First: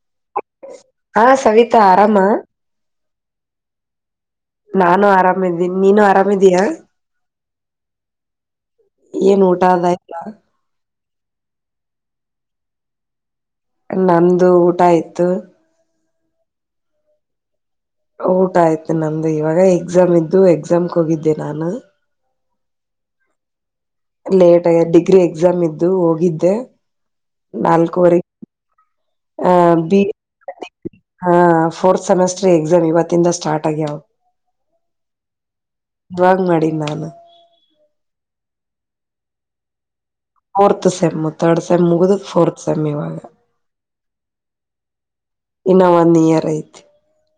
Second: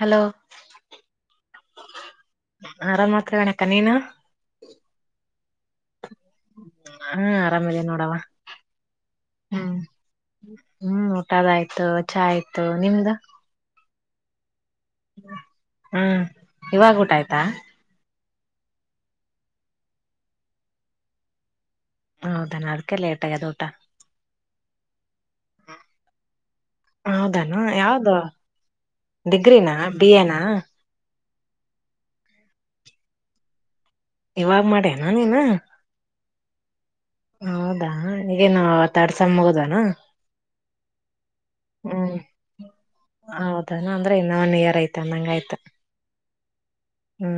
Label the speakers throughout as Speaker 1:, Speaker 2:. Speaker 1: Hello
Speaker 2: ಹಾ ಸವಿತಾ ಆರಾಮ? [inaudible]
Speaker 1: ಆರಾಮ್ ಮಾತ್ರ ಅದಿನ ಅಕ್ಕ ನೀನು? [inaudible]
Speaker 2: ನಾನು ಆರಾಮಿದೀನಿ ನೀನು ಆರಾಮಿದೀಯಾ? [inaudible]
Speaker 1: ಹ ಹೂ ಆರಾಮದಿನ ನೋಡವ. [inaudible]
Speaker 2: ಏನ್ ಊಟ ಅದು ಆಯ್ತ? [inaudible]
Speaker 1: ಹೂ ಊಟದು ಆಯ್ತು ಚಾ ಆಯ್ತು ನಿಮ್ದ? [inaudible]
Speaker 2: ನಮ್ದು ಊಟ ಆಯ್ತ. [inaudible]
Speaker 1: ಹೂ ಇವಾಗ ಊಟ ಆಯ್ತಾ? [inaudible]
Speaker 2: ಊಟ ಆಯ್ತು ನಮ್ದು ಇವಾಗ ಎಕ್ಸಾಮ್ ಇದ್ದು ಎಕ್ಸಾಮ್ ಗೇ ಹೋಗಿದ್ದೆ ನಾನ? [inaudible]
Speaker 1: ಹೌದಾ ಏನ್ ಅದಕ್ಕೆೆ ಲೇಟ್ ಆಗೆದ ಊಟ? [inaudible]
Speaker 2: ಲೇಟ್ ಆಗೇತಿ ಡಿಗ್ರಿ ಎಕ್ಸಾಮ್ ಇದ್ದು ಹೋಗಿದ್ದೆ. [inaudible]
Speaker 1: ಹೌದ ಏನ್ ಯಾವದ
Speaker 2: ನಾಲ್ಕೂವರೆ
Speaker 1: ಡಿಗ್ರಿ ನಾ ಬಿ ಎ ನಾ? [inaudible]
Speaker 2: ಹ ಫೋರ್ತ್ ಸೆಮಿಸ್ಟರ್ ಎಕ್ಸಾಮ್ ಇವತ್ತಿಂದ ಸ್ಟಾರ್ಟ್ ಆಗ್ಯಾವ? [inaudible]
Speaker 1: ಇವಾಗ ಮಾಡೆ ನಾ ನೀನ್ [inaudible]
Speaker 2: ಇವಾಗ ಮಾಡಿದ ನಾನ? [inaudible]
Speaker 1: ಹೌದಾ ಈಗೇನು ಥರ್ಡ್ ಸೆಮ್ ಮುಗದವ ಏನ್? [inaudible]
Speaker 2: Fourth sem. [inaudible] ತರ್ಡ್ ಸೆಮ್ ಮುಗದ ಫೋರ್ತ್ ಸೆಮ್ ಇವಾಗ
Speaker 1: ಹೌದಾನ ಅಂದ್ರೆ ಇನ್ನ ಒನ್ ಇಯರ್ ಐತ
Speaker 2: ಇನ್ನ ಒಂದ ಇಯರ್ ಐತಿ. [inaudible]
Speaker 1: ಹೂ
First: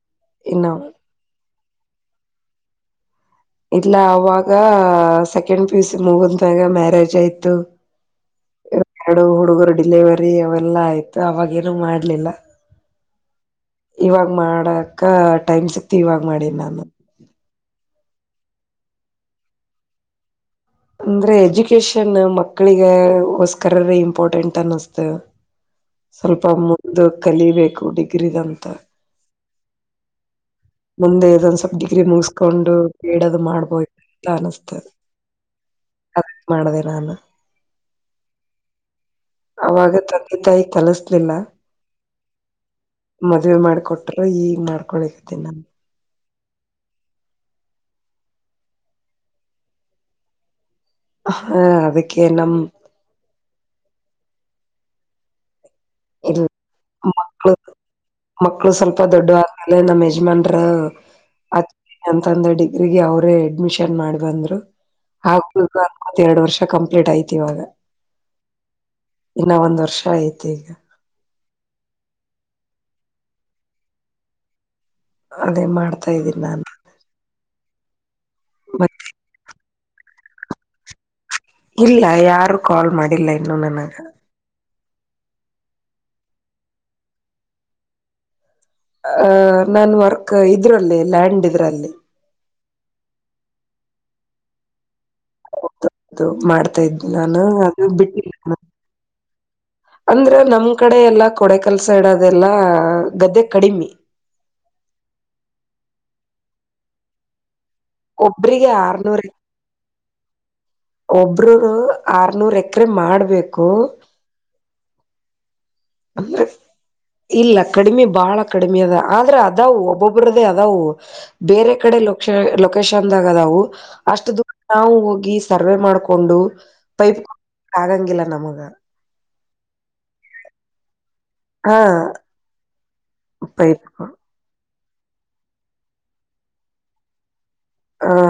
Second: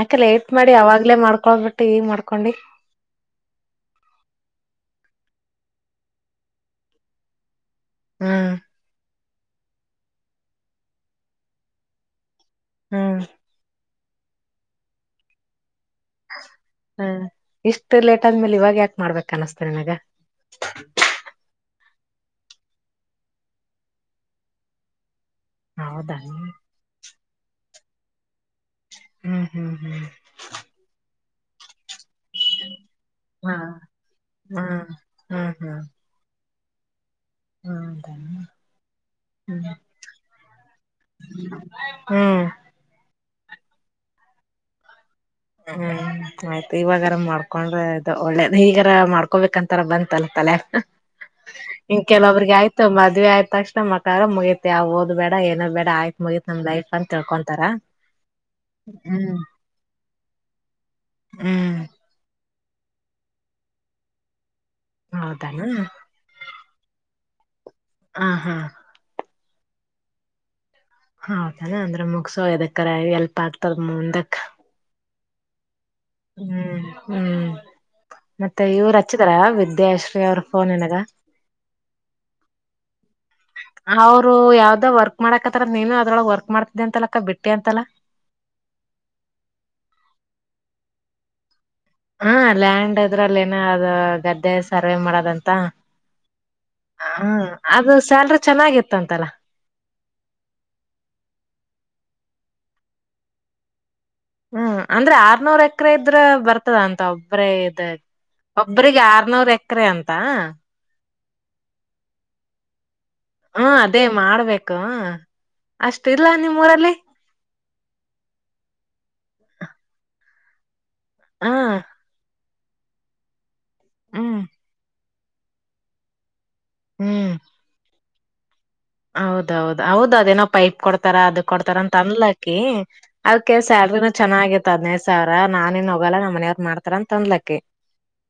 Speaker 1: ಯಾಕ ಲೇಟ್
Speaker 2: ಇನ್ನ
Speaker 1: ಮಾಡಿ ಅವಾಗಲೇ ಮಾಡಕೋಳದಬಿಟ್ಟ ಈಗ ಮಾಡಕೊಂಡಿ. [inaudible]
Speaker 2: ಇಲ್ಲ ಅವಾಗ ಸೆಕೆಂಡ್ ಪಿಯುಸಿ ಮುಗದ ಮ್ಯಾಗ ಮ್ಯಾರೇಜ್ ಆಯ್ತು. [inaudible]
Speaker 1: ಹ [inaudible]
Speaker 2: ಎಡು ಹುಡುಗರು ಡಿಲೆವರಿ ಅವ ಎಲ್ಲಾ ಆಯ್ತು ಅವಾಗೇರು ಏನು ಮಾಡಲಿಲ್ಲ? [inaudible]
Speaker 1: ಹೂ [inaudible]
Speaker 2: ಇವಾಗ್ ಮಾಡಕ್ಕ ಟೈಮ್ ಸಿಕ್ತ ಇವಾಗ್ ಮಾಡಿನೀ ನಾನು? [inaudible]
Speaker 1: ಹೂ ಇಷ್ಟ ಲೇಟ್ ಆದ್ಮೇಲೆ ಇವಾಗ ಯಾಕೆ ಮಾಡಬೇಕ ಅನಸ್ತ ನಿನಗ? [inaudible]
Speaker 2: ಅಂದ್ರೆ ಎಜುಕೇಶನ್ ಮಕ್ಕಳಿಗೆ ಹೊಸ್ಕರರೆ ಇಂಪಾರ್ಟೆಂಟ್ ಅನ್ನಸ್ತ. [inaudible]
Speaker 1: ಹೌದಾ
Speaker 2: ಸ್ವಲ್ಪ ಮುಂದ ಕಲಿಬೇಕು ಡಿಗ್ರಿ ದಂತ, [inaudible]
Speaker 1: ಹ ಹ ಹ [inaudible]
Speaker 2: ಮುಂದೆ ಇರೋದ ಸ್ವಲ್ಪ ಡಿಗ್ರಿ ಮುಗಸ [inaudible] ಕೊಂಡು ಬಿಡದು
Speaker 1: ಹಾ
Speaker 2: ಮಾಡಬೋದ ಅಂತ ಅನಸ್ತ
Speaker 1: ಹ್ಮ್ ಹ್ಮ್
Speaker 2: ಅದಕ್ಕ ಮಾಡದೆ ನಾನ? [inaudible]
Speaker 1: ಹೌದಾ? [inaudible]
Speaker 2: ಅವಾಗ ತಂದಿ ತಾಯಿ ಕಲಸಲಿಲ್ಲ? [inaudible]
Speaker 1: ಹ್ಮ್ ಹ್ಮ್
Speaker 2: ಮದ್ವೆ ಮಾಡಕೊಟ್ರ ಈಗ್ ಮಾಡ್ಕೊಳಕ್ಕತಿ ನಾ? [inaudible]
Speaker 1: ಹೌದಾ? [inaudible] ಆಯ್ತು ಇವಾಗಾರ ಮಾಡ್ಕೊಂಡ್ರೆ ಇದು ಒಳ್ಳೇದ ಈಗರ ಮಾಡ್ಕೋಬೇಕಂತಾರ ಬಂತಲ್ಲ ತಲ್ಯಾಗ?
Speaker 2: ಹ
Speaker 1: [inaudible] ಇನ್
Speaker 2: ಅದಕ್ಕೆ
Speaker 1: ಕೆಲವರಿಗೆ
Speaker 2: ನಮ್
Speaker 1: ಆಯ್ [inaudible] ತ್ತು ಮದ್ವಿ ಆದಾ ತಕ್ಷಣ ಮಕ್ಕಳ ಆದರ ಮುಗೈಯತ್ತೆ ಅ ಓದ್ ಬೇಡ ಏನೂ ಬೇಡ ಆಯ್ [inaudible]
Speaker 2: ಇಲ್
Speaker 1: ಮುಗಿತ್ತ ನಮ್ಮ ಲೈಫ್ ಅಂತ
Speaker 2: ಮಕ್ಕಳು
Speaker 1: ತಿಳ್ಕೊಂತಾರ ಹೂ [inaudible]
Speaker 2: ಅಲ್ಲೇ ನಮ್ಮ ಯಜಮಾನ್ರ ಆತ್
Speaker 1: ಹ್ಮ್
Speaker 2: ಅಂತಂದ ಡಿಗ್ರಿಗೆ ಅವ್ರೇ ಅಡ್ಮಿಷನ್ ಮಾಡ ಬಂದ್ರು
Speaker 1: ಹೌದಾನ
Speaker 2: [unintelligible] ಎರಡು ವರ್ಷ ಕಂಪ್ಲೀಟ್ ಆಯ್ತಿ ಇವಾಗ
Speaker 1: ಆ ಹಾ.
Speaker 2: ಇನ್ನಾ ಒಂದ್ ವರ್ಷ ಐತೆ ಈಗ
Speaker 1: ಹೌದನ ಅಂದ್ರೆ ಮುಗಸೋ ಎದಕರ ಹೆಲ್ಪ ಆಗ್ತದ ಮುಂದಕ್
Speaker 2: ಅದೇ ಮಾಡ್ತೆನ
Speaker 1: ಹ್ಮ್ ಹ್ಮ್ ಮತ್ತೆ ಇವ್ರು ಹಚ್ಚಿದಾರ ವಿದ್ಯಾಶ್ರೀ ಅವ್ರ ಫೋನ್ ನಿನಗ
Speaker 2: ಇಲ್ಲಾ ಯಾರು ಕಾಲ್ ಮಾಡಿಲ್ಲ ಇನ್ನು ನನಗ
Speaker 1: ಅವರು ಯಾವ್ದೊ ವರ್ಕ್ ಮಾಡಕತ್ತರಂತ ನೀನು ಅದ್ರಳ ವರ್ಕ್ ಮಾಡ್ತಿದ್ದಿ ಅಂತಲಕ್ಕ ಬಿಟ್ಟಿ ಅಂತಲ್ಲಾ
Speaker 2: ಹ ನನ್ ವರ್ಕ್ ಇದ್ರಲ್ಲಿ ಲ್ಯಾಂಡ್ ಇದ್ರಲ್ಲಿ
Speaker 1: ಹಾ ಲ್ಯಾಂಡ್ ಅದ್ರಲ್ಲಿ ಏನ ಅದ ಗದ್ದೆ ಸರ್ವೆ ಮಾಡದಂತ
Speaker 2: ಅದು ಮಾಡ್ತಾ ಇದ್ನ
Speaker 1: ಹ
Speaker 2: ನಾನು ಅದು
Speaker 1: ಸ್ಯಾಲ್ರಿ
Speaker 2: ಬಿಟ್ಟಿಲ್ಲ
Speaker 1: ಚೆನ್ನಾಗಿತ್ತಂತಲ್ಲ
Speaker 2: ಅಂದ್ರೆ ನಮ್ ಕಡೆ ಎಲ್ಲಾ ಕೊಡೆಕಲ್ ಸೈಡ್ ಅದೆಲ್ಲಾ ಗದ್ದೆ ಕಡಿಮೆ
Speaker 1: ಹ್ಮ್ ಅಂದ್ರೆ ಆರ್ನೂರ್ ಎಕರೆ ಇದ್ರ ಬರ್ತದ ಅಂತ ಒಬ್ಬ್ರೆ ಇದ ಒಬ್ರಗೆ ಆರ್ನೂರ್ ಎಕರೆ ಅಂತಾ
Speaker 2: ಒಬ್ರರು ರ ಆರ್ನೂರ್ ಎಕರೆ ಮಾಡ್ಬೇಕು
Speaker 1: ಹ್ಮ ಅದೇ ಮಾಡ್ಬೇಕ ಅಷ್ಟ ಇಲ್ಲ
Speaker 2: ಅಂದ್ರೆ
Speaker 1: ನಿಮ್ಮ್ ಊರಲ್ಲಿ
Speaker 2: ಇಲ್ಲ ಕಡಿಮೆ ಬಾಳ ಕಡಿಮೆ ಅದ ಆದ್ರೆ ಅದಾವು ಒಬ್ಬೊಬ್ರದೇ ಅದಾವು
Speaker 1: ಹ
Speaker 2: [unintelligible] ಬೇರೆ ಕಡೆ ಲೋ [unintelligible] ಲೊಕೇಶ್ನ್ದಾಗ ಅದಾವು ಅಷ್ಟು
Speaker 1: ಹ್ಮ್
Speaker 2: ದೂರ ನಾವು ಹೋಗಿ ಸರ್ವೆ ಮಾಡಕೊಂಡು ಪೈಪ್ [unintelligible] ಆಗಂಗಿಲ್ಲ ನಮಗ
Speaker 1: ಹೌದೌದ ಹೌದ ಅದೇನೋ ಪೈಪ್ ಕೊಡ್ತಾರ ಅದಕ್ ಕೊಡ್ತಾರ
Speaker 2: ಹಾ
Speaker 1: ಅಂತ ಅಂದ್ಲಾಕಿ ಅದಕ್ಕೆ
Speaker 2: ಪೈಪ್ ಹ
Speaker 1: ಸ್ಯಾಲ್ರಿನೂ ಚೆನ್ನಾಗಿ ಇತ್ ಹತ್ ಹದ್ನೈದ್ ಸಾವಿರ ನಾನೆನ್ ಹೋಗಲ್ಲ ನಮ್ಮ ಮನೆಯವರ್ ಮಾಡ್ತಾರ ಅಂತ ಅಂದ್ಲಕಿ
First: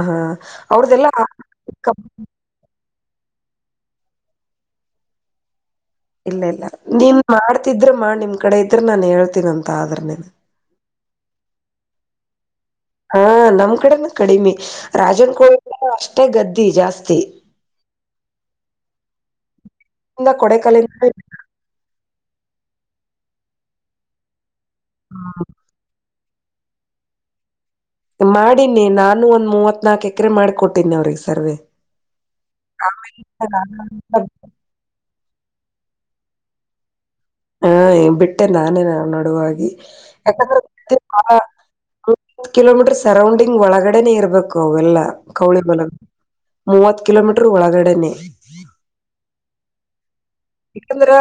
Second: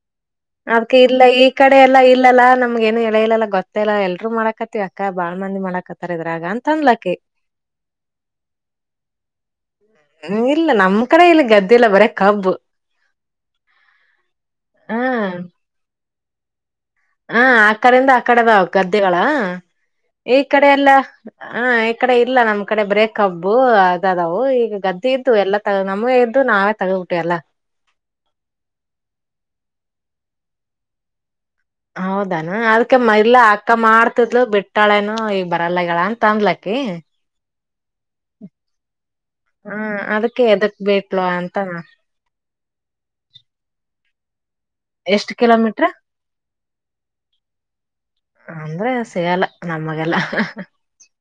Speaker 2: ಹಾ
Speaker 1: [inaudible] ಅದಕ್ಕೆ
Speaker 2: ಅವ್ರದೆಲ್ಲಾ
Speaker 1: ಇಲ್ಲ ಈ ಕಡೆ ಎಲ್ಲಾ ಇಲ್ಲಲ್ಲ ನಮ್ಗ ಏನು ಹೆಳೆ ಇಲ್ಲಲ್ ಅಕ್ಕ್ ಗೊತ್ತೇಲ್ಲಾ ಎಲ್ರು ಮಾಡಕತ್ತವಿ ಅಕ್ಕ ಬಾಳ್ ಮಂದಿ ಮಾಡಾಕತ್ತಾರ್
Speaker 2: ಇಲ್ಲ
Speaker 1: ಇದ್ರಾಗ
Speaker 2: ಇಲ್ಲ
Speaker 1: ಅಂತ ಅಂದ್ಲಕ್ಕಿ
Speaker 2: ನೀನ್ ಮಾಡ್ತಿದ್ರ ಮಾಡ್ ನಿಮ್ ಕಡೆ ಇದ್ರೆ ನಾನ್ ಹೇಳ್ತೀನ ಅಂತ ಆದ್ರನೆ
Speaker 1: ಇಲ್ಲ ನಮ್ ಕಡೆ ಇಲ್ಲಿ ಗದ್ದೆ ಇಲ್ಲ ಬರೇ ಕಬ್ಬ್
Speaker 2: ಹಾ ನಮ್ ಕಡೆನು ಕಡಿಮೆ
Speaker 1: ಹ
Speaker 2: ರಾಜನ್ ಕೋಳ ಅಷ್ಟೇ ಗದ್ದಿ ಜಾಸ್ತಿ
Speaker 1: ಹಾ ಆ ಕಡೆಯಿಂದ ಆ ಕಡೆಅದಾವ ಗದ್ದೆಗಳ
Speaker 2: ಇಂದ
Speaker 1: ಈ ಕಡೆ ಎಲ್ಲ
Speaker 2: ಕೊಡೆಕಾಲಿಂದ
Speaker 1: ಹ ಈ ಕಡೆ ಇಲ್ಲ ನಮ್ ಕಡೆ ಬರೆ ಕಬ್ಬು ಅದಾದವು ಗದ್ದೆ ಇದ್ವು ಎಲ್ಲ ತ ನಮ್ಗ ಇದ್ದು ನಾವೇ ತಗ್ಬಿಟ್ಟೆವಿ ಎಲ್ಲ
Speaker 2: ಮಾಡೀನಿ ನಾನು ಒಂದ್ ಮೂವತ್ ನಾಕ್ ಎಕರೆ ಮಾಡಿ ಕೊಟ್ಟೀನಿ ಅವ್ರಿಗೆ ಸರ್ವೆ
Speaker 1: ಹೌದನ ಅದ್ಕ ಮ ಇಲ್ಲ ಅಕ್ಕ
Speaker 2: ಹ
Speaker 1: ಮಾಡ್ತಿದ್ಲು ಬಿಟ್ಟ್ ಬಿಟ್ಟಾಳೆನು ಈಗ ಬರಲ್ಲ ಆಗೆಳ ಅಂತ ಅಂದ್ಲಕೀ
Speaker 2: ಹಾ ಬಿಟ್ಟೆ ನಾನೇ ನಡುವಾಗಿ
Speaker 1: ಹ ಅದಕ್ಕೆ
Speaker 2: ಯಾಕಂದ್ರೆ
Speaker 1: ಎದಕ್ ಬಿಟ್ಲು ಅಂತ
Speaker 2: [unintelligible] [unintelligible] ಕಿಲೋಮೀಟರ್ ಸರೌಂಡಿಂಗ್ ಒಳಗಡೆನೆ ಇರಬೇಕ್ ಅವೆಲ್ಲ
Speaker 1: ಎಷ್ಟ್
Speaker 2: ಕೌಳಿ
Speaker 1: ಕಿಲೋಮೀಟ್ರ
Speaker 2: ಬಲಗ ಮೂವತ್ ಕಿಲೋಮೀಟರ್ ಒಳಗಡೆನೆ
Speaker 1: ಅಂದ್ರೆ ಸಿಗಲ್ಲ ನಮಗೆಲ್ಲ ಹ್ ಹ್ ಹಾ
Speaker 2: ಯಾಕಂದ್ರ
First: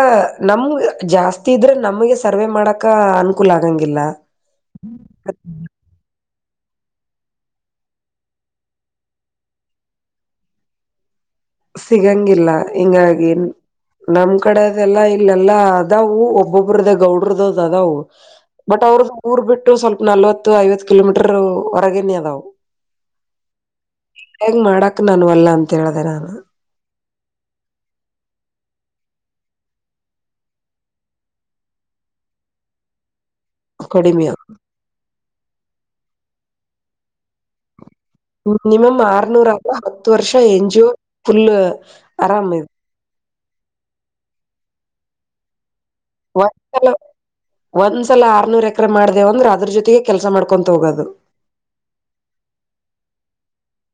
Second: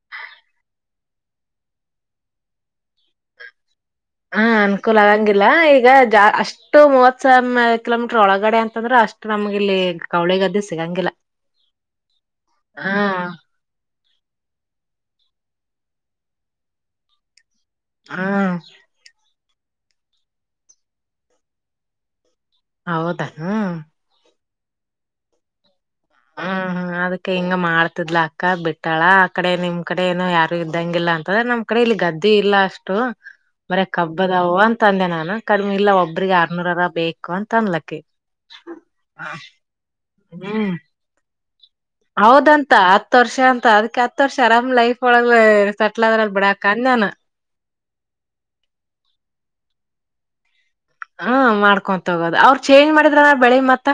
Speaker 2: ನಮ್ ಜಾಸ್ತಿ ಇದ್ರೆ ನಮಗ ಸರ್ವೆ ಮಾಡಕ ಅನುಕೂಲ ಆಗಂಗಿಲ್ಲ
Speaker 1: ಹಾ ಅನುಕೂಲ ಆಗಂಗಿಲ್ಲ ಈಗ ಜಾ ಅಷ್ಟೇ ಅಷ್ಟು ಮೂವತ್ ಸಾವಿರ ಕಿಲೋಮೀಟರ್ ಒಳಗಡೆ ಅಂತಂದ್ರೆ ಅಷ್ಟು ನಮ್ಗೆ ಇಲ್ಲಿ ಕೌಳಿ ಗದ್ದೆ ಸಿಗಂಗಿಲ್ಲ
Speaker 2: ಸಿಗಂಗಿಲ್ಲ
Speaker 1: ಹ
Speaker 2: ಹಿಂಗಾಗಿನ್ ನಮ್ ಕಡೆದೆಲ್ಲಾ ಇಲ್ಲೆಲ್ಲಾ ಅದಾವು ಒಬ್ಬೊಬ್ರದೆ ಗೌಡ್ರದ ಹೋಗ
Speaker 1: ಹ
Speaker 2: ಬಟ್ ಅವ್ರ. ಊರ್ ಬಿಟ್ಟು ಸ್ವಲ್ಪ ನಲ್ವತ್ತು ಐವತ್ತು ಕಿಲೋಮೀಟರ್ ಹೊರಗನಿ ಅದವು.
Speaker 1: ಹೌದಾ ಹ್ಮ
Speaker 2: ಹೇಗ್ ಮಾಡಕ್ ನಾನವಲ್ಲ ಅಂತ ಹೇಳ್ದ ನಾನು.
Speaker 1: ಹ್ಮ ಹ್ಮ. ಅದ್ ಹಿಂಗ ಮಾಡ್ತಿದ್ಲ ಅಕ್ಕ ಬಿಟ್ಟಾಳ ಆ ಕಡೆ ನಿಮ್ ಕಡೆ ಏನನು ಯಾರು ಇದ್ದಂಗಿಲ್ಲ ಅಂತಂದ್ರೆ ನಮ್. ಅ ಕಡೆ ಇಲ್ಲಿ ಗದ್ದೆ ಇಲ್ಲ ಅಷ್ಟು. ಮರ
Speaker 2: ಕಡಿಮೆ
Speaker 1: ಕಬ್ಬದಾವ ಅಂತ ಅಂದೆ ನಾನು ಕಡಿಮೆ ಇಲ್ಲ ಒಬ್ರಿಗೆ ಆರ್ನೂರರ ಬೇಕು ಅಂತ ಅನ್ಲಕ್ಕ.
Speaker 2: ಮಿನಿಮ್ ಆರ್ನೂರ ಅಲ್ಲವಾ ಹತ್ತು ವರ್ಷ ಎನ್
Speaker 1: ಹ್ಮ್
Speaker 2: ಜಿಒ ಫುಲ್. ಆರಾಮ್ ಇದೆ
Speaker 1: ಹೌದಂತ ಹತ್ ವರ್ಷ ಅಂತ ಅದ್ಕ ಹತ್ ವರ್ಷ ಅರಾಮ್ ಲೈಫ್ ಒಳಗ. ಸೆಟ್ಲ್ ಅದ್ರಲ್ಲಿ ಬಿಡಾಕ
Speaker 2: ಒಂದ್ಸಲ
Speaker 1: ಅಂದಾನ
Speaker 2: ಒಂದ್ಸಲ ಆರ್ನೂರ್ ಎಕರೆ ಮಾಡ್ದೇವ ಅಂದ್ರೆ ಅದ್ರ ಜೊತೆಗೆ ಕೆಲ್ಸ ಮಾಡ್ಕೊಂತ ಹೋಗೋದು
Speaker 1: ಹ್ಮ ಮಾಡ್ಕೊಂತ ತೋಗೋದು ಅವ್ರರು ಚೇಂಜ್ ಮಾಡಿದ್ರ ನ ಬೆಳಿಗ್ ಮತ್ತ.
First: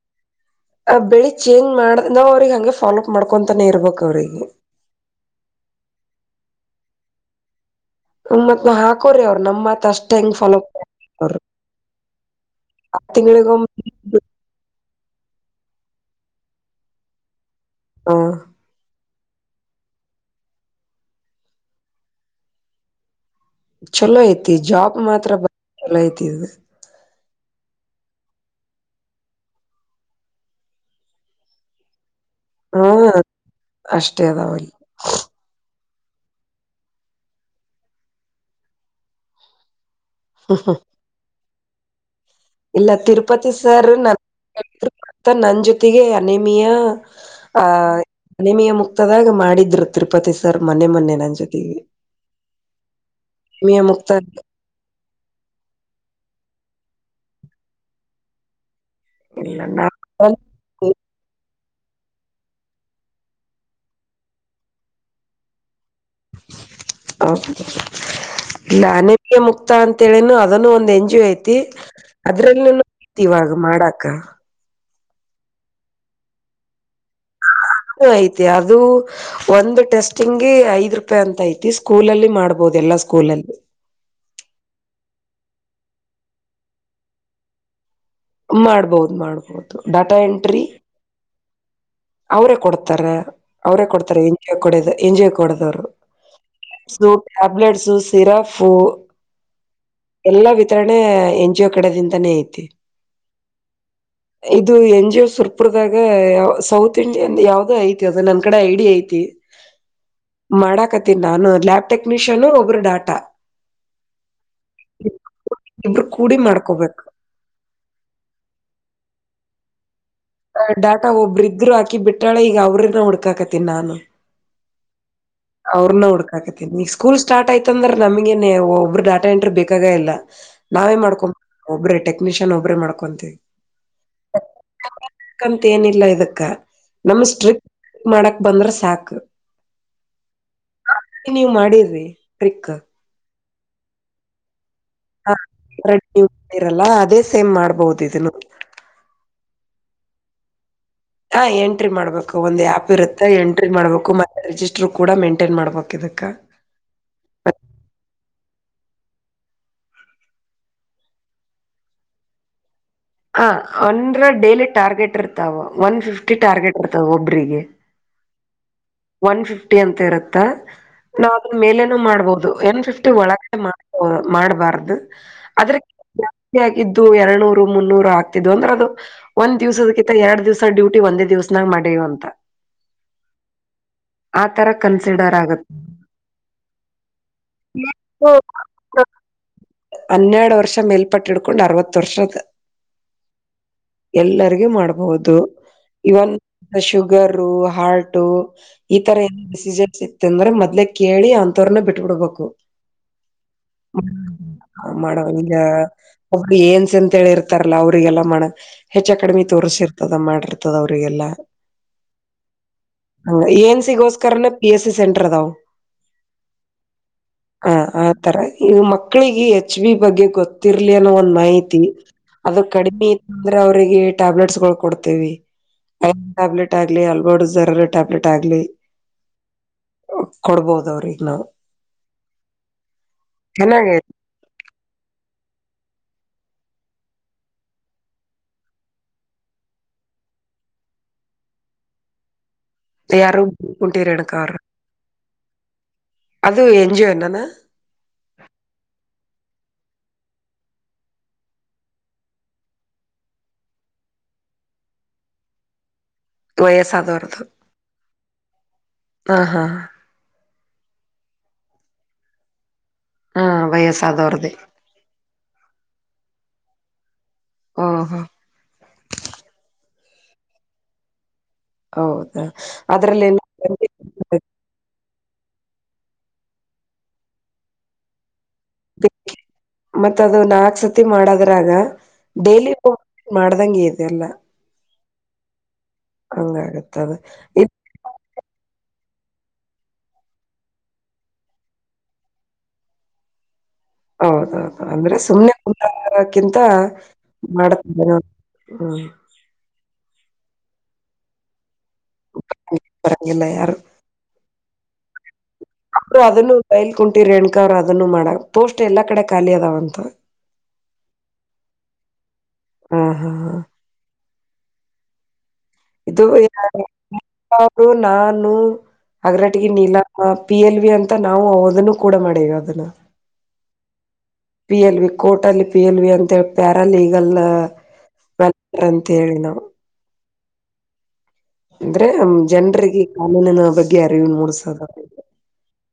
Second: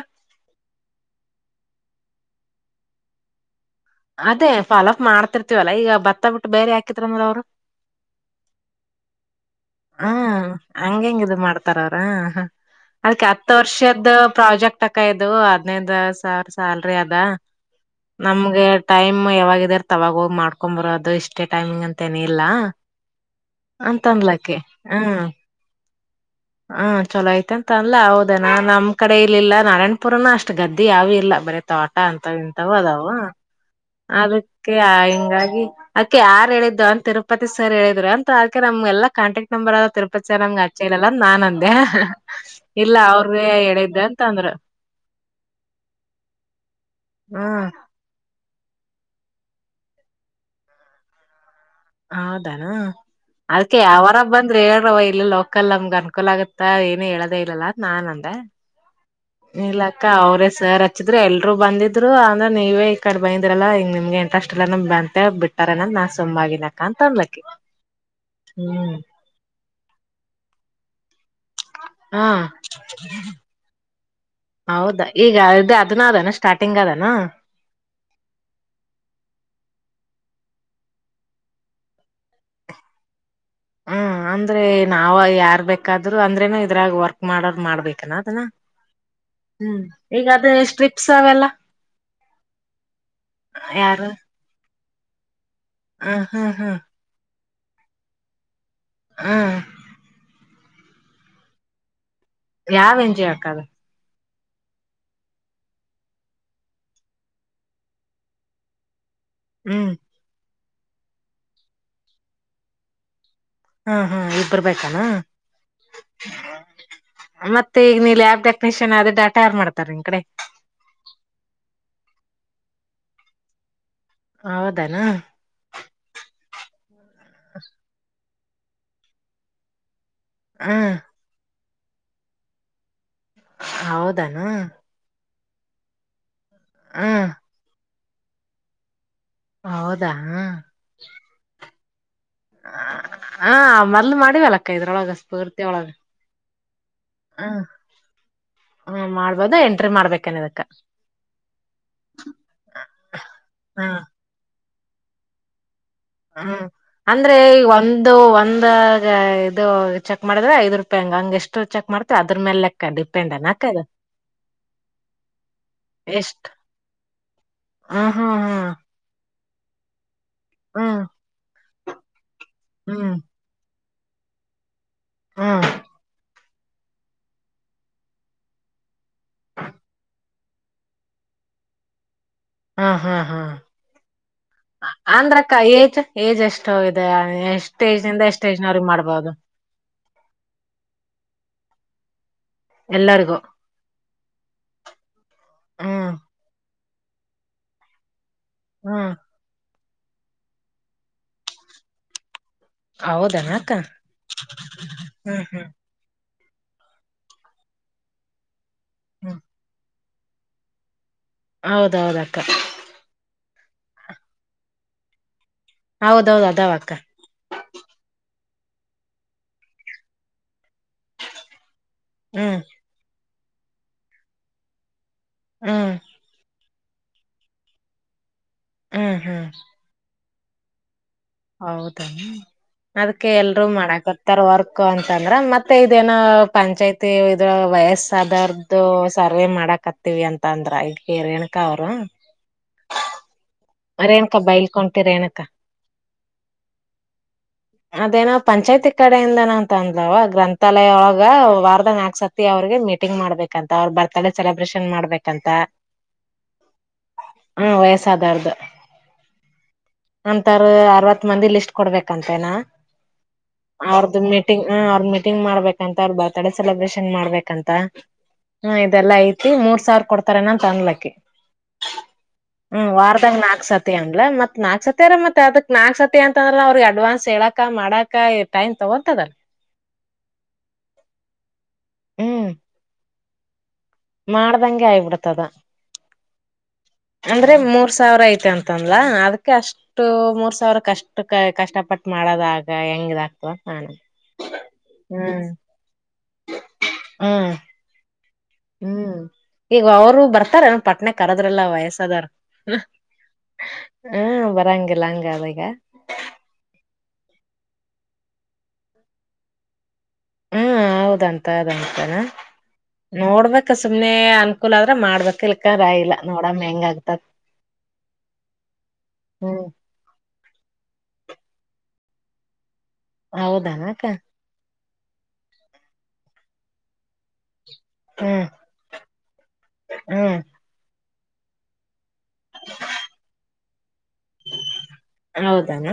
Speaker 2: ಆ ಬೆಳಿ ಚೇಂಜ್ ಮಾಡ್ ನಾವ್ ಅವ್ರಿಗೆ ಹಂಗೆ ಫಾಲೋ ಅಪ್ ಮಾಡ್ಕೊಂತಾನೇ ಇರ್ಬೇಕು.
Speaker 1: ಅದೇ ಫಾಲೋ ಅಪ್ ಮಾಡ್ತಿರ್ತಿವಲ್ಲಾ ಈಗ ಬತ್ತ ಬಿಟ್ಟು ಬೇರೆ ಹಾಕಿದ್ರಂದ ಅವ್ರು.
Speaker 2: ನಮ್ಮತ್ ನ ಹಾಕೋರಿ ಅವ್ ನಮ್ಮತ್.
Speaker 1: ಹ್ಮ್ ಹಂಗ ಹೆಂಗದು ಮಾಡ್ತಾರ ಅವ್ರ ಅದ್ಕ್ಕೆ ಹತ್ತು
Speaker 2: ತಿಂಗಳಿಗೊಮ್ಮ
Speaker 1: ವರ್ಷದ ಪ್ರಾಜೆಕ್ಟ್. ತಕ ಇದು ಹದ್ನೈದು ಸಾವಿರ ಸಲ್ರಿ ಅದ
Speaker 2: ಹ
Speaker 1: ನಮಗೆ ಟೈಮ್. ಯಾವಾಗಿದಾರ ತಗಾಗೋಗ್ ಮಾಡ್ಕೊ್ ಬರೋ ಅದು ಇಷ್ಟೇ ಟೈಮಿಂಗ್ ಅಂತೇನ ಇಲ್ಲ..
Speaker 2: ಚಲೋ ಐತಿ
Speaker 1: ಅಂತನ್ಲಕ್ಕೆ
Speaker 2: ಜಾಬ್ ಮಾತ್ರ ಬ ಚಲೋ ಐತಿ.
Speaker 1: ಹ ಚಲೋ ಆಯ್ತ ಅಂತ ಅಲ್ಲ ಹೌದೇನಾ ನಮ್ ಕಡೆ ಇಲ್ಲಿಲ್ಲ ನಾರಾಯಣಪುರನ ಅಷ್ಟ್ ಗದ್ದಿ ಯಾವ ಇಲ್ಲ ಬರೀ ತೋಟ. ಕಾಣಂತ ತಿಂತ
Speaker 2: ಹಾ
Speaker 1: ಹದಾವ
Speaker 2: ಅಷ್ಟೇ ಅದಾವಲ್ಲಿ
Speaker 1: ಅದಕ್ಕೆ ಆ ಹಿಂಗಾಗಿ. ಅದಕ ಯಾರ ಹೇಳಿದ್ದು ಅಂತ ತಿರುಪತಿ ಸರ್ ಹೇಳಿದ್ರು ಅಂತ ಅದ್ಕ ನಮ್ಗೆಲ್ಲ ಕಾಂಟೆಕ್ಟ್. ನಂಬರ್ದ ತಿರುಪತಿಯ ನಂಗೆ ಅಚ್ಚೆಲಲ್ಲ ನಾನ್ ಅಂದೆ.
Speaker 2: ಇಲ್ಲ
Speaker 1: ಅವ್ರೇ
Speaker 2: ತಿರುಪತಿ ಸರ್
Speaker 1: ಹೇಳಿದ್ದ ಅಂತ ಅಂದ್ರು
Speaker 2: ನರು ನನ್ ಜೊತೆಗೆ ಅನೇಮಿಯಾ.
Speaker 1: ಹ್ಮ
Speaker 2: ಮನೆ ಮೀ ಮುಕ್ತದಾಗ ಮಾಡಿದ್ರು ತಿರುಪತಿ ಸರ್ ಮನೆ ಮೊನ್ನೆ ನನ್ ಜೊತೆಗೆ.
Speaker 1: ಹೌದಾನ ಅದ್ಕ
Speaker 2: ಅನಿಮಿಯ ಮುಕ್ತ
Speaker 1: ಅವರ ಬಂದ್ರೆ ಹೇಳರ ವಯ. ಇಲ್ಲ ಲೋಕಲ್ ನಮ್ಗ ಅನ್ಕೋಲ್ ಆಗತ್ತ ಏನ ಹೇಳದೇ ಇಲ್ಲಲ್ಲ ನಾನ್ ಅಂದೆ........
Speaker 2: ಇಲ್ಲ
Speaker 1: ಅ
Speaker 2: ನಾ
Speaker 1: ಅವ್ರೇ ಸರ್ ಹಚ್ಚಿದ್ರು ಎಲ್ರು ಬಂದಿದ್ರು ಅಂದ್ರೆ ನೀವ ಈ ಕಡೆ ಬೈಂದಿದ್ರಲ್ಲಾ ಈಂಗ್ ನಿಮ್ಗೆ ಇಂಟ್ರೆಸ್ಟ್. ಬಂತೆ ಬಿಟ್ಟಾರನಂದ ನಾನ್ ಸುಮ್ಮಗಿನಕ್ಕ ಅಂತ ಅನ್ಲಕ್ಕಿ ಹ್ಮ್.
Speaker 2: ಮುಕ್ತಾ ಅಂತನನು ಅದನ್ನು ಒಂದ್ ಎಂ ಜಿ ಯತಿ.
Speaker 1: ಹಾ
Speaker 2: ಅದ್ರಲ್ಲತಿ ಇವಾಗ ಮಾಡಾಕ.
Speaker 1: ಹೌದಾ ಈಗ ಇದು ಅದನ ಅದಾನ ಸ್ಟಾರ್ಟಿಂಗ್ ಅದಾನ.
Speaker 2: ಅದು ಆಯಿತಿ ಅದು..... ಒಂದು ಟೆಸ್ಟಿಂಗಗೆ ಐದ್ ರೂಪಾಯಿ ಅಂತ ಐತಿ ಸ್ಕೂಲಲ್ಲಿ ಮಾಡ್ಬಹದು ಎಲ್ಲಾ ಸ್ಕೂಲಲ್ಲಿ.
Speaker 1: ಹ್ಮ ಅಂದ್ರೆ ನಾವ ಯಾರ್ ಬೇಕಾದ್ರು ಅಂದ್ರೇನು ಇದ್ರಾಗ ವರ್ಕ್ ಮಾಡೋರ್ ಮಾಡ್ಬೇಕನ.
Speaker 2: ಮಾಡ್ಬೋದು ಮಾಡ್ಬೋದು
Speaker 1: ಹ್ಮ್
Speaker 2: ಡಾಟಾ
Speaker 1: ಈಗ ಅದೇ ಸ್ಟ್ರಿಪ್ಸ್ ಅವೆಲ್ಲ.
Speaker 2: ಅವ್ರೇ ಕೊಡ್ತಾರೆ ಅವ್ರೇ
Speaker 1: ಯಾರು
Speaker 2: ಕೊಡ್ತಾರೆ ಎಂಜಿ ಕೊಡ ಎಂಜಿ ಕೊಡದವ್ರು.
Speaker 1: ಹ ಹಾ ಹಾ.
Speaker 2: ಸೂಪ್ ಟೇಬ್ಟ್ಸ್ ಸಿರಪ್
Speaker 1: ಹ್ಮ್
Speaker 2: ಎಲ್ಲಾ... ಈತ್ರೇ ಎನ್ ಜಿ ಕಡೆದಿಂದಾನೆ ಇಐತ್ತು.
Speaker 1: ಯಾವ ಎಂಜಿ ಹಾಕದ.
Speaker 2: ಇದು ಎನ್ ಜಿ ಸಹುರ್ಪಿಡ್ದಾಗ ಸೌತ್. ತಿಂಡಿ ಯಾವ್ದೋ ಐತಿ ಅದ ನನ್ ಕಡೆ ಐಡಿಯಿ ಐತಿ.
Speaker 1: ಹ್ಮ್.
Speaker 2: ಮಾಡಾಕತ್ತನೀ ನಾನು ಲ್ಯಾಬ್ ಟೆಕ್ನಿಷಿಯನ್ ಒಬ್ಬರು ಡಾಟಾ
Speaker 1: ಹಾ ಹಾ ಇಬ್ಬರ್ಬೇಕಾನ
Speaker 2: ಇಬ್ರು ಕೂಡಿ ಮಾಡ್ಕೋಬೇಕು
Speaker 1: ಮತ್ತೆ ಈಗ ನೀ ಲ್ಯಾಬ್ ಟೆಕ್ನಿಷಿಯನ್ ಅದೇ ಡಾಟಾ ಯಾರು ಮಾಡ್ತಾರ ನಿನ್ನ ಕಡೆ
Speaker 2: ಡಾಟಾ ಒಬ್ಬರೂ ಇದ್ದರೂ ಹಾಕಿ ಬಿಟ್ಟಾಳೆ ಈಗ ಅವ್ರ ಹುಡ್ಕಾಕತಿನಿ ನಾನು
Speaker 1: ಹೌದನಾ
Speaker 2: ಅವ್ರನ ಹುಡ್ಕಾಕತ್ತನ್ ನೀ ಸ್ಕೂಲ್ ಸ್ಟಾರ್ಯ್ತಂದ್ರ ನಮಗೇನೆ ಒಬ್ಬರು ಡಾಟ ಎಂಟ್ರಿ ಬೇಕಾಗ ಇಲ್ಲ
Speaker 1: ಹ್ಮ್
Speaker 2: ನಾವೇ ಮಾಡ್ಕೊ ಒಬ್ರೇ ಟೆಕ್ನಿಷಿಯನ್ ಒಬ್ರೇ ಮಾಡ್ಕೊಂತೀವಿ
Speaker 1: ಹೌದಾನ
Speaker 2: ಅಂತ ಏನಿಲ್ಲ ಇದಕ್ಕ
Speaker 1: ಹ
Speaker 2: ನಮ್ಮ ಸ್ಟ್ರಿಕ್ ಮಾಡಕ್ ಬಂದ್ರ ಸಾಕು
Speaker 1: ಹೌದಾ
Speaker 2: ನೀವ್ ಮಾಡಿದ್ರಿ ಟ್ರಿಕ್
Speaker 1: ಹಾ ಮದ್ಲು ಮಾಡಿವಲ್ಲಕ್ಕ ಇದ್ರೊಳಗೆ
Speaker 2: ಹ ಇರಲ್ಲ ಅದೇ ಸೇಮ್ ಮಾಡ್ಬೋದು ಇದನ್ನು
Speaker 1: ಹ್ಮ ಮಾಡ್ಬೋದು ಎಂಟ್ರಿ ಮಾಡ್ಬೇಕನ್ ಇದಕ್ಕ
Speaker 2: ಹಾ ಎಂಟ್ರಿ ಮಾಡ್ಬೇಕು ಒಂದ್ ಆ್ಯಪ್ ಇರುತ್ತೆ ಎಂಟ್ರಿ
Speaker 1: ಹ
Speaker 2: ಮಾಡ್ಬೇಕು ಮತ್ತೆ ರಿಜಿಸ್ಟರ್ ಕೂಡ ಮೇಂಟೈನ್ ಮಾಡಬೇಕ್ ಇದಕ್ಕೆ
Speaker 1: ಹಾ ಅಂದ್ರೆ ಈ ಒಂದು ಒಂದ ಇದು ಚೆಕ್ ಮಾಡಿದ್ರೆ ಐದ್ ರೂಪಾಯಿ ಹಂಗ ಹಂಗ ಎಷ್ಟು ಚೆಕ್ ಮಾಡ್ ಅದ್ರ ಮೇಲೆ ಕಡಿ
Speaker 2: ಹ ಒಂದರ ಡೇಲಿ ಟಾರ್ಗೆಟ್ ಇರ್ತಾವ ಒನ್ ಫಿಫ್ಟಿ
Speaker 1: ಎಷ್ಟ್
Speaker 2: ಟಾರ್ಗೆಟ್ ಇರ್ತಾವ ಒಬ್ರಿಗೆ
Speaker 1: ಹ ಹಾ ಹಾ
Speaker 2: ಒನ್ ಫಿಫ್ಟಿ ಅಂತ ಇರುತ್ತಾ
Speaker 1: ಹ್ಮ್
Speaker 2: ನಾವವು ಅದನ್ ಮೇಲೆನ ಮಾಡ್ಬೋದು ಒನ್ ಫಿಫ್ಟಿ
Speaker 1: ಹ್ಮ್
Speaker 2: ಒಳಗ ಮಾಡ ಮಾಡಬಾರ್ದು
Speaker 1: ಹ್ಮ್
Speaker 2: ಅದ್ರಕ್ಕೆ ಆಗಿದ್ದು ಎರಡುನೂರು ಮುನ್ನೂರು ಆಗ್ತಿದ್ದು ಅಂದ್ರೆ ಅದು ಒಂದ್ ದಿವಸಕ್ಕಿ ಎರಡು ದಿವಸ ಡ್ಯೂಟಿ ಒಂದೇ ದಿವ್ಸನಾಗ ಮಾಡೇವ ಅಂತ
Speaker 1: ಹಾ ಹಾ ಹಾ
Speaker 2: ಆತರ ಕ
Speaker 1: ಅಂದ್ರಕ್ಕ ಏಜ್ ಏಜ್ ಎಷ್ಟೋಗಿದೆ ಎಷ್ಟ್ ಏಜ್ಂದ ಎಷ್ಟ ಏಜ್ನವ್ರಿಗೆ ಮಾಡ್ಬೋದು
Speaker 2: ಹನ್ನೆರಡು ವರ್ಷ ಮೇಲ್ಪಟ್ಟ ಇಡ್ಕೊಂಡ್ ಅರವತ್ತು ವರ್ಷದ
Speaker 1: ಎಲ್ಲರಿಗೂ
Speaker 2: ಎಲ್ಲರಿಗ ಮಾಡ್ಬಹುದು
Speaker 1: ಹ್ಮ್
Speaker 2: ಇವನ್ ಶುಗರು ಹಾರಟು ಈ
Speaker 1: ಹ್ಮ್
Speaker 2: ತರ ಏನ ಡಿಸೀಜಸ್ ಇ ಅಂದ್ರೇ ಮೊದಲೆ ಕೇಳಿ ಅಂತವ್ರನ ಬಿಟ್ಬಡ್ಬೇಕು
Speaker 1: ಹೌದನಾ ಅಕ್ಕ
Speaker 2: ಹ ಮಾಡಣವ ಈಗ ಒಬ್ರು ಏನ್ಸ ಅಂತ ಹೇಳಿ ಇರ್ತಾರಲ್ಲಾ ಅವ್ರಿಗೆಲ್ಲ ಮಾಡಣ ಹೆಚ್ಚ್
Speaker 1: ಹ್ಮ್
Speaker 2: ಅಕಾಡೆಮಿ ತೋರ್ರಿಸಿರ್ತದ ಮಾಡಿರ್ತದ ಅವ್ರರಿಗೆಲ್ಲಾ
Speaker 1: ಹೌದೌದ ಅಕ್ಕ
Speaker 2: ಹಂಗ ಏನ್ಸ್ ಸಿಗೋಸ್ಕರನ ಪಿ ಎಸ್ ಸಿ ಸೆಂಟರ್ ಅದಾವ್
Speaker 1: ಹೌದೌದು ಅದಾವ ಅಕ್ಕ
Speaker 2: ಹಾ ಆತರ ಇ ಮಕ್ಕಳಿಗೆ ಎಚ್ ವಿ ಬಗ್ಗೆ ಗೊತ್ತಿರ್ಲಿ ಅನ್ನೋ ಒಂದ್ ಮಾಹಿತಿ
Speaker 1: ಹ್ಮ್
Speaker 2: ಅದು ಕಡಿ ಅಂದ್ರೆ ಅವರಿಗೆ ಟ್ಯಾಬ್ಲೆಟ್ಸ್ಗಳು ಕೊಡ್ತೇವಿ
Speaker 1: ಹ್ಮ್
Speaker 2: ಐರನ್ ಟ್ಯಾಬ್ಲೆಟ್ ಆಗ್ಲಿ ಅಲ್ ಬರ್ ಜರ ಟ್ಯಾಬ್ಲೆಟ್ ಆಗ್ಲಿ
Speaker 1: ಹ್ಮ್ ಹ್ಮ್
Speaker 2: ಕೊಡ್ಬಹುದು ಅವರಿಗೇ ನಾವು
Speaker 1: ಹೌದ ಅದಕ್ಕೇ ಎಲ್ರು ಮಾಡಕ
Speaker 2: ಚೆನ್ನಾಗೈತಿ
Speaker 1: ತರ ವರ್ಕ್ ಅಂತಂದ್ರ ಮತ್ತೆ ಇದೇನ ಪಂಚಾಯಿತಿ ಇದ್ರ ವಯಸ್ಸ್ ಆದೌರ್ದ್ ದು ಸರ್ವೆೇ ಮಾಡಕತ್ತೀವಿ ಅಂತ ಅಂದ್ರ ಇಟ್ಗಿ ರೇಣುಕಾ ಅವರು.
Speaker 2: ಯಾರು ಕುಟೀ ರೇಣುಕಾ ಅವರು
Speaker 1: ಬೈಲ್ಕೊಂಟಿ ರೇಣುಕಾ
Speaker 2: ಅದು ಎಂಜೋ [unintelligible]
Speaker 1: ಅದೇನೋ ಪಂಚಾಯತಿ ಕಡೆಯಿಂದನ ಅಂತ ಅಂದ್ಲವ ಗ್ರಂಥಾಲಯ ಒಳಗ ವಾರದಂಗಹ ನಾಕ್ಸತ್ ಅವ್ರಿಗೆ ಮೀಟಿಂಗ್ ಮಾಡ್ಬೇಕಂತ ಅವ್ರರ ಬರ್ತ್ಡೇ ಸೆಲೆಬ್ರೇಷನ್ ಮಾಡ್ಬೇಕಂತ.
Speaker 2: ವಯಸ್ಸ ಅದೋರ್ದು
Speaker 1: ಹ್ಮ ವಯಸ್ಸಾದವ್ರ್ದು
Speaker 2: ಹ ಹ.
Speaker 1: ಅಂತಾರ ಅರವತ್ ಮಂದಿ ಲಿಸ್ಟ್ ಕೊಡ್ಬೇಕಂತೇನಾ.
Speaker 2: ಹಾ
Speaker 1: ಅವ್ರದು
Speaker 2: ವಯಸ್ಸಾದವ್ರದ್ದೇ
Speaker 1: ಮೀಟಿಂಗ್, ಹ ಅವ್ರ ಮೀಟಿಂಗ್ ಮಾಡ್ಬೇಕಂತ. ಅವ್ರ ಬರ್ತ್ಡೇ ಸೆಲೆಬ್ರೇಷನ್ ಮಾಡ್ಬೇಕಂತ.
Speaker 2: ಹ ಹಾ
Speaker 1: ಹ್ಮ್ ಇದೆಲ್ಲಾ ಐತಿ ಮೂರ್ ಸಾವಿರ ಕೊಡ್ತಾರ ಏನ ಅಂತ ಅದ್ಲಕ್ಕಿ.
Speaker 2: ಹೌದಾ
Speaker 1: ಹ್ಮ್ ವಾರದ್ಗ
Speaker 2: ಅದ್ರಲ್ಲಿ
Speaker 1: ನಾಕ್ ಸತಿ ಅದ್ಲ ಮತ್ ನಾಕ್ ಸತಿ ಅರೆ ಮತ್ ಅದಕ್ ನಾಕ್ ಸತಿ ಅಂತಂದ್ರ ಅವ್ರಿಗೆ ಅಡ್ವಾನ್ಸ್ ಹೇಳಕ ಮಾಡಕ ಟೈಮ್ ತೊಗೊತದ.
Speaker 2: ಮತ್ತ ಅದು ನಾಲ್ಕ ಸತಿ ಮಾಡದ್ರಾಗ
Speaker 1: ಹ್ಮ್
Speaker 2: ಡೇಲಿ ಕುಕ್ ಮಾಡ್ದಂಗೆ ಇದೆಲ್ಲ.
Speaker 1: ಮಾಡ್ದಂಗೆ ಆಯಿ ಬಿಡ್ತದ.
Speaker 2: ಹಂಗ ಆಗತ್ತದ.
Speaker 1: ಅಂದ್ರೆ ಮೂರ್ ಸಾವಿರ ಐತೆ ಅಂತಂದಲಾ ಅದಕ್ಕೆ ಅಷ್ಟ ಇಷ್ಟು ಮೂರ್ ಸಾವಿರ ಕಷ್ಟ ಕಷ್ಟಪಟ್ಟ ಮಾಡದಾಗ ಹೆಂಗ ಇದ್ ಆಗ್ತದ ಅಂತ ನಾನ್.
Speaker 2: ಹೌದೌದು ಅಂದ್ರೆ ಸುಮ್ನೆ ಕುಂದ್ರಕ್ಕಿಂತ
Speaker 1: ಹ್ಮ್
Speaker 2: ಮಾಡತೇ ನಾ [inaudible]
Speaker 1: ಹ್ಮ್ ಈಗ ಅವರು ಬರ್ತಾರ ಪಟ್ಣ ಕರದ್ರಲ್ಲ ವಯಸ್ಸದೌರು.
Speaker 2: ಬರಂಗಿಲ್ಲ ಯಾರು
Speaker 1: ಹ್ಮ ಬರಂಗಿಲ್ಲ ಹಂಗ ಆದ್ ಈಗ್.
Speaker 2: ಅದನ್ನು ಬಯಲ್ ಕುಂಟಿರ ರೇಣುಕಾ ಅವರು ಅದನ್ನು ಮಾಡ ಪೋಸ್ಟ್ ಎಲ್ಲಾ ಕಡೆ ಖಾಲಿ ಅದಾವಂತ.
Speaker 1: ಹ್ಮ ಹೌದಂತ ಅದಂತನಾ
Speaker 2: ಹಾ ಹಾ ಹಾ
Speaker 1: ನೋಡ್ಬೇಕ. ಸುಮ್ನೆ ಅನುಕೂಲ ಆದ್ರೆ ಮಾಡ್ಬೇಕ. ಇಲ್
Speaker 2: [unintelligible] ನಾನು
Speaker 1: ಹ್ಮ್
Speaker 2: ಹಗರಟಗಿ ನೀಲ ಹ ಪಿ ಎಲ್ ವಿ ಅಂತ ನಾವು ಅದನ್ನು ಕೂಡ ಮಾಡೇವಿ ಅದನ್ನ.
Speaker 1: ಹೌದಾನ ಅಕ್ಕ.
Speaker 2: ಪಿ ಎಲ್ ವಿ ಕೋರ್ಟ್ ಅಲ್ಲಿ ಪಿ ಎಲ್ ವಿ ಅಂತ ಹೇಳಿ ಪ್ಯಾರ ಲೀಗಲ್. [unintelligible] ಅಂತ ಹೇಳಿ ನಾವು.
Speaker 1: ಹ್ಮ.
Speaker 2: ಅಂದ್ರೆ ಜನರಿಗೆ ಕಾನೂನಿನ ಬಗ್ಗೆ ಅರಿವಿ ಮೂಡಸದ.
Speaker 1: ಹೌದನ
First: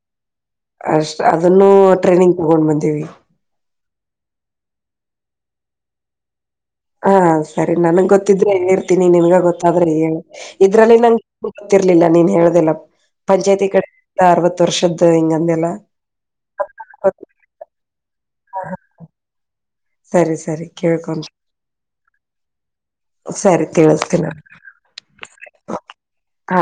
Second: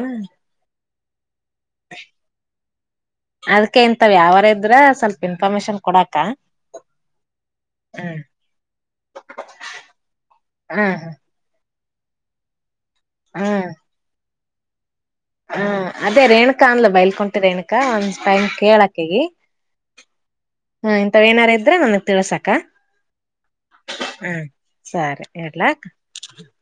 Speaker 2: ಅಷ್ಟ ಅದನ್ನು ಟ್ರೈನಿಂಗ್ ತಗೊಂಡ್ ಬಂದೀವಿ.
Speaker 1: ಅದ್ಕ ಇಂತವ್ ಯಾವಾರ ಇದ್ರ ಸ್ವಲ್ಪ್ ಇನ್ಫಾರ್ಮೇಶನ್ ಕೊಡಕ.
Speaker 2: ಹಾ ಸರಿ ನನ್ಗ್ ಗೊತ್ತಿದ್ರೆ ಹೇಳೀರ್ತಿನಿ ನಿನ್ಗಾ ಗೊತ್ತಾದ್ರ ನೀ
Speaker 1: ಹ್ಮ್
Speaker 2: ಹೇಳು. ಗೊತ್ತಿರ್ಲಿಲ್ಲ ನೀನ್ ಹೇಳ್ದಲ್ಲ ಪಂಚಾಯತಿ
Speaker 1: ಹ್ಮ್
Speaker 2: ಕಡೆ ಇಂದ ಅರವತ್ತು ವರ್ಷದ್ದ ಹಿಂಗಂದೆಲ್ಲ.
Speaker 1: ಹ್ಮ್ ಅದೇ ರೇಣುಕಾ ಅಂದಲ ಬೈಲ್ಕಂಟಿ ರೇಣುಕಾ ಒಂದ್ ಟೈಮ್ ಕೇಳ ಅಕಿಗಿ.
Speaker 2: ಸರಿ ಸರಿ
Speaker 1: ಹ್ಮ
Speaker 2: ಕೇಳ್ಕೊಂಡ
Speaker 1: ಇಂತವ್ ಏನಾರ್ ಇದ್ರ ನನಗ್ ತಿಳ್ಸ ಅಕ್ಕ.
Speaker 2: ಸರಿ ತಿಳಿಸ್ತೀನ
Speaker 1: ಹ್ಮ ಸರಿ ಇಡ್ಲಾಕ್ಕ.
Speaker 2: ಹಾ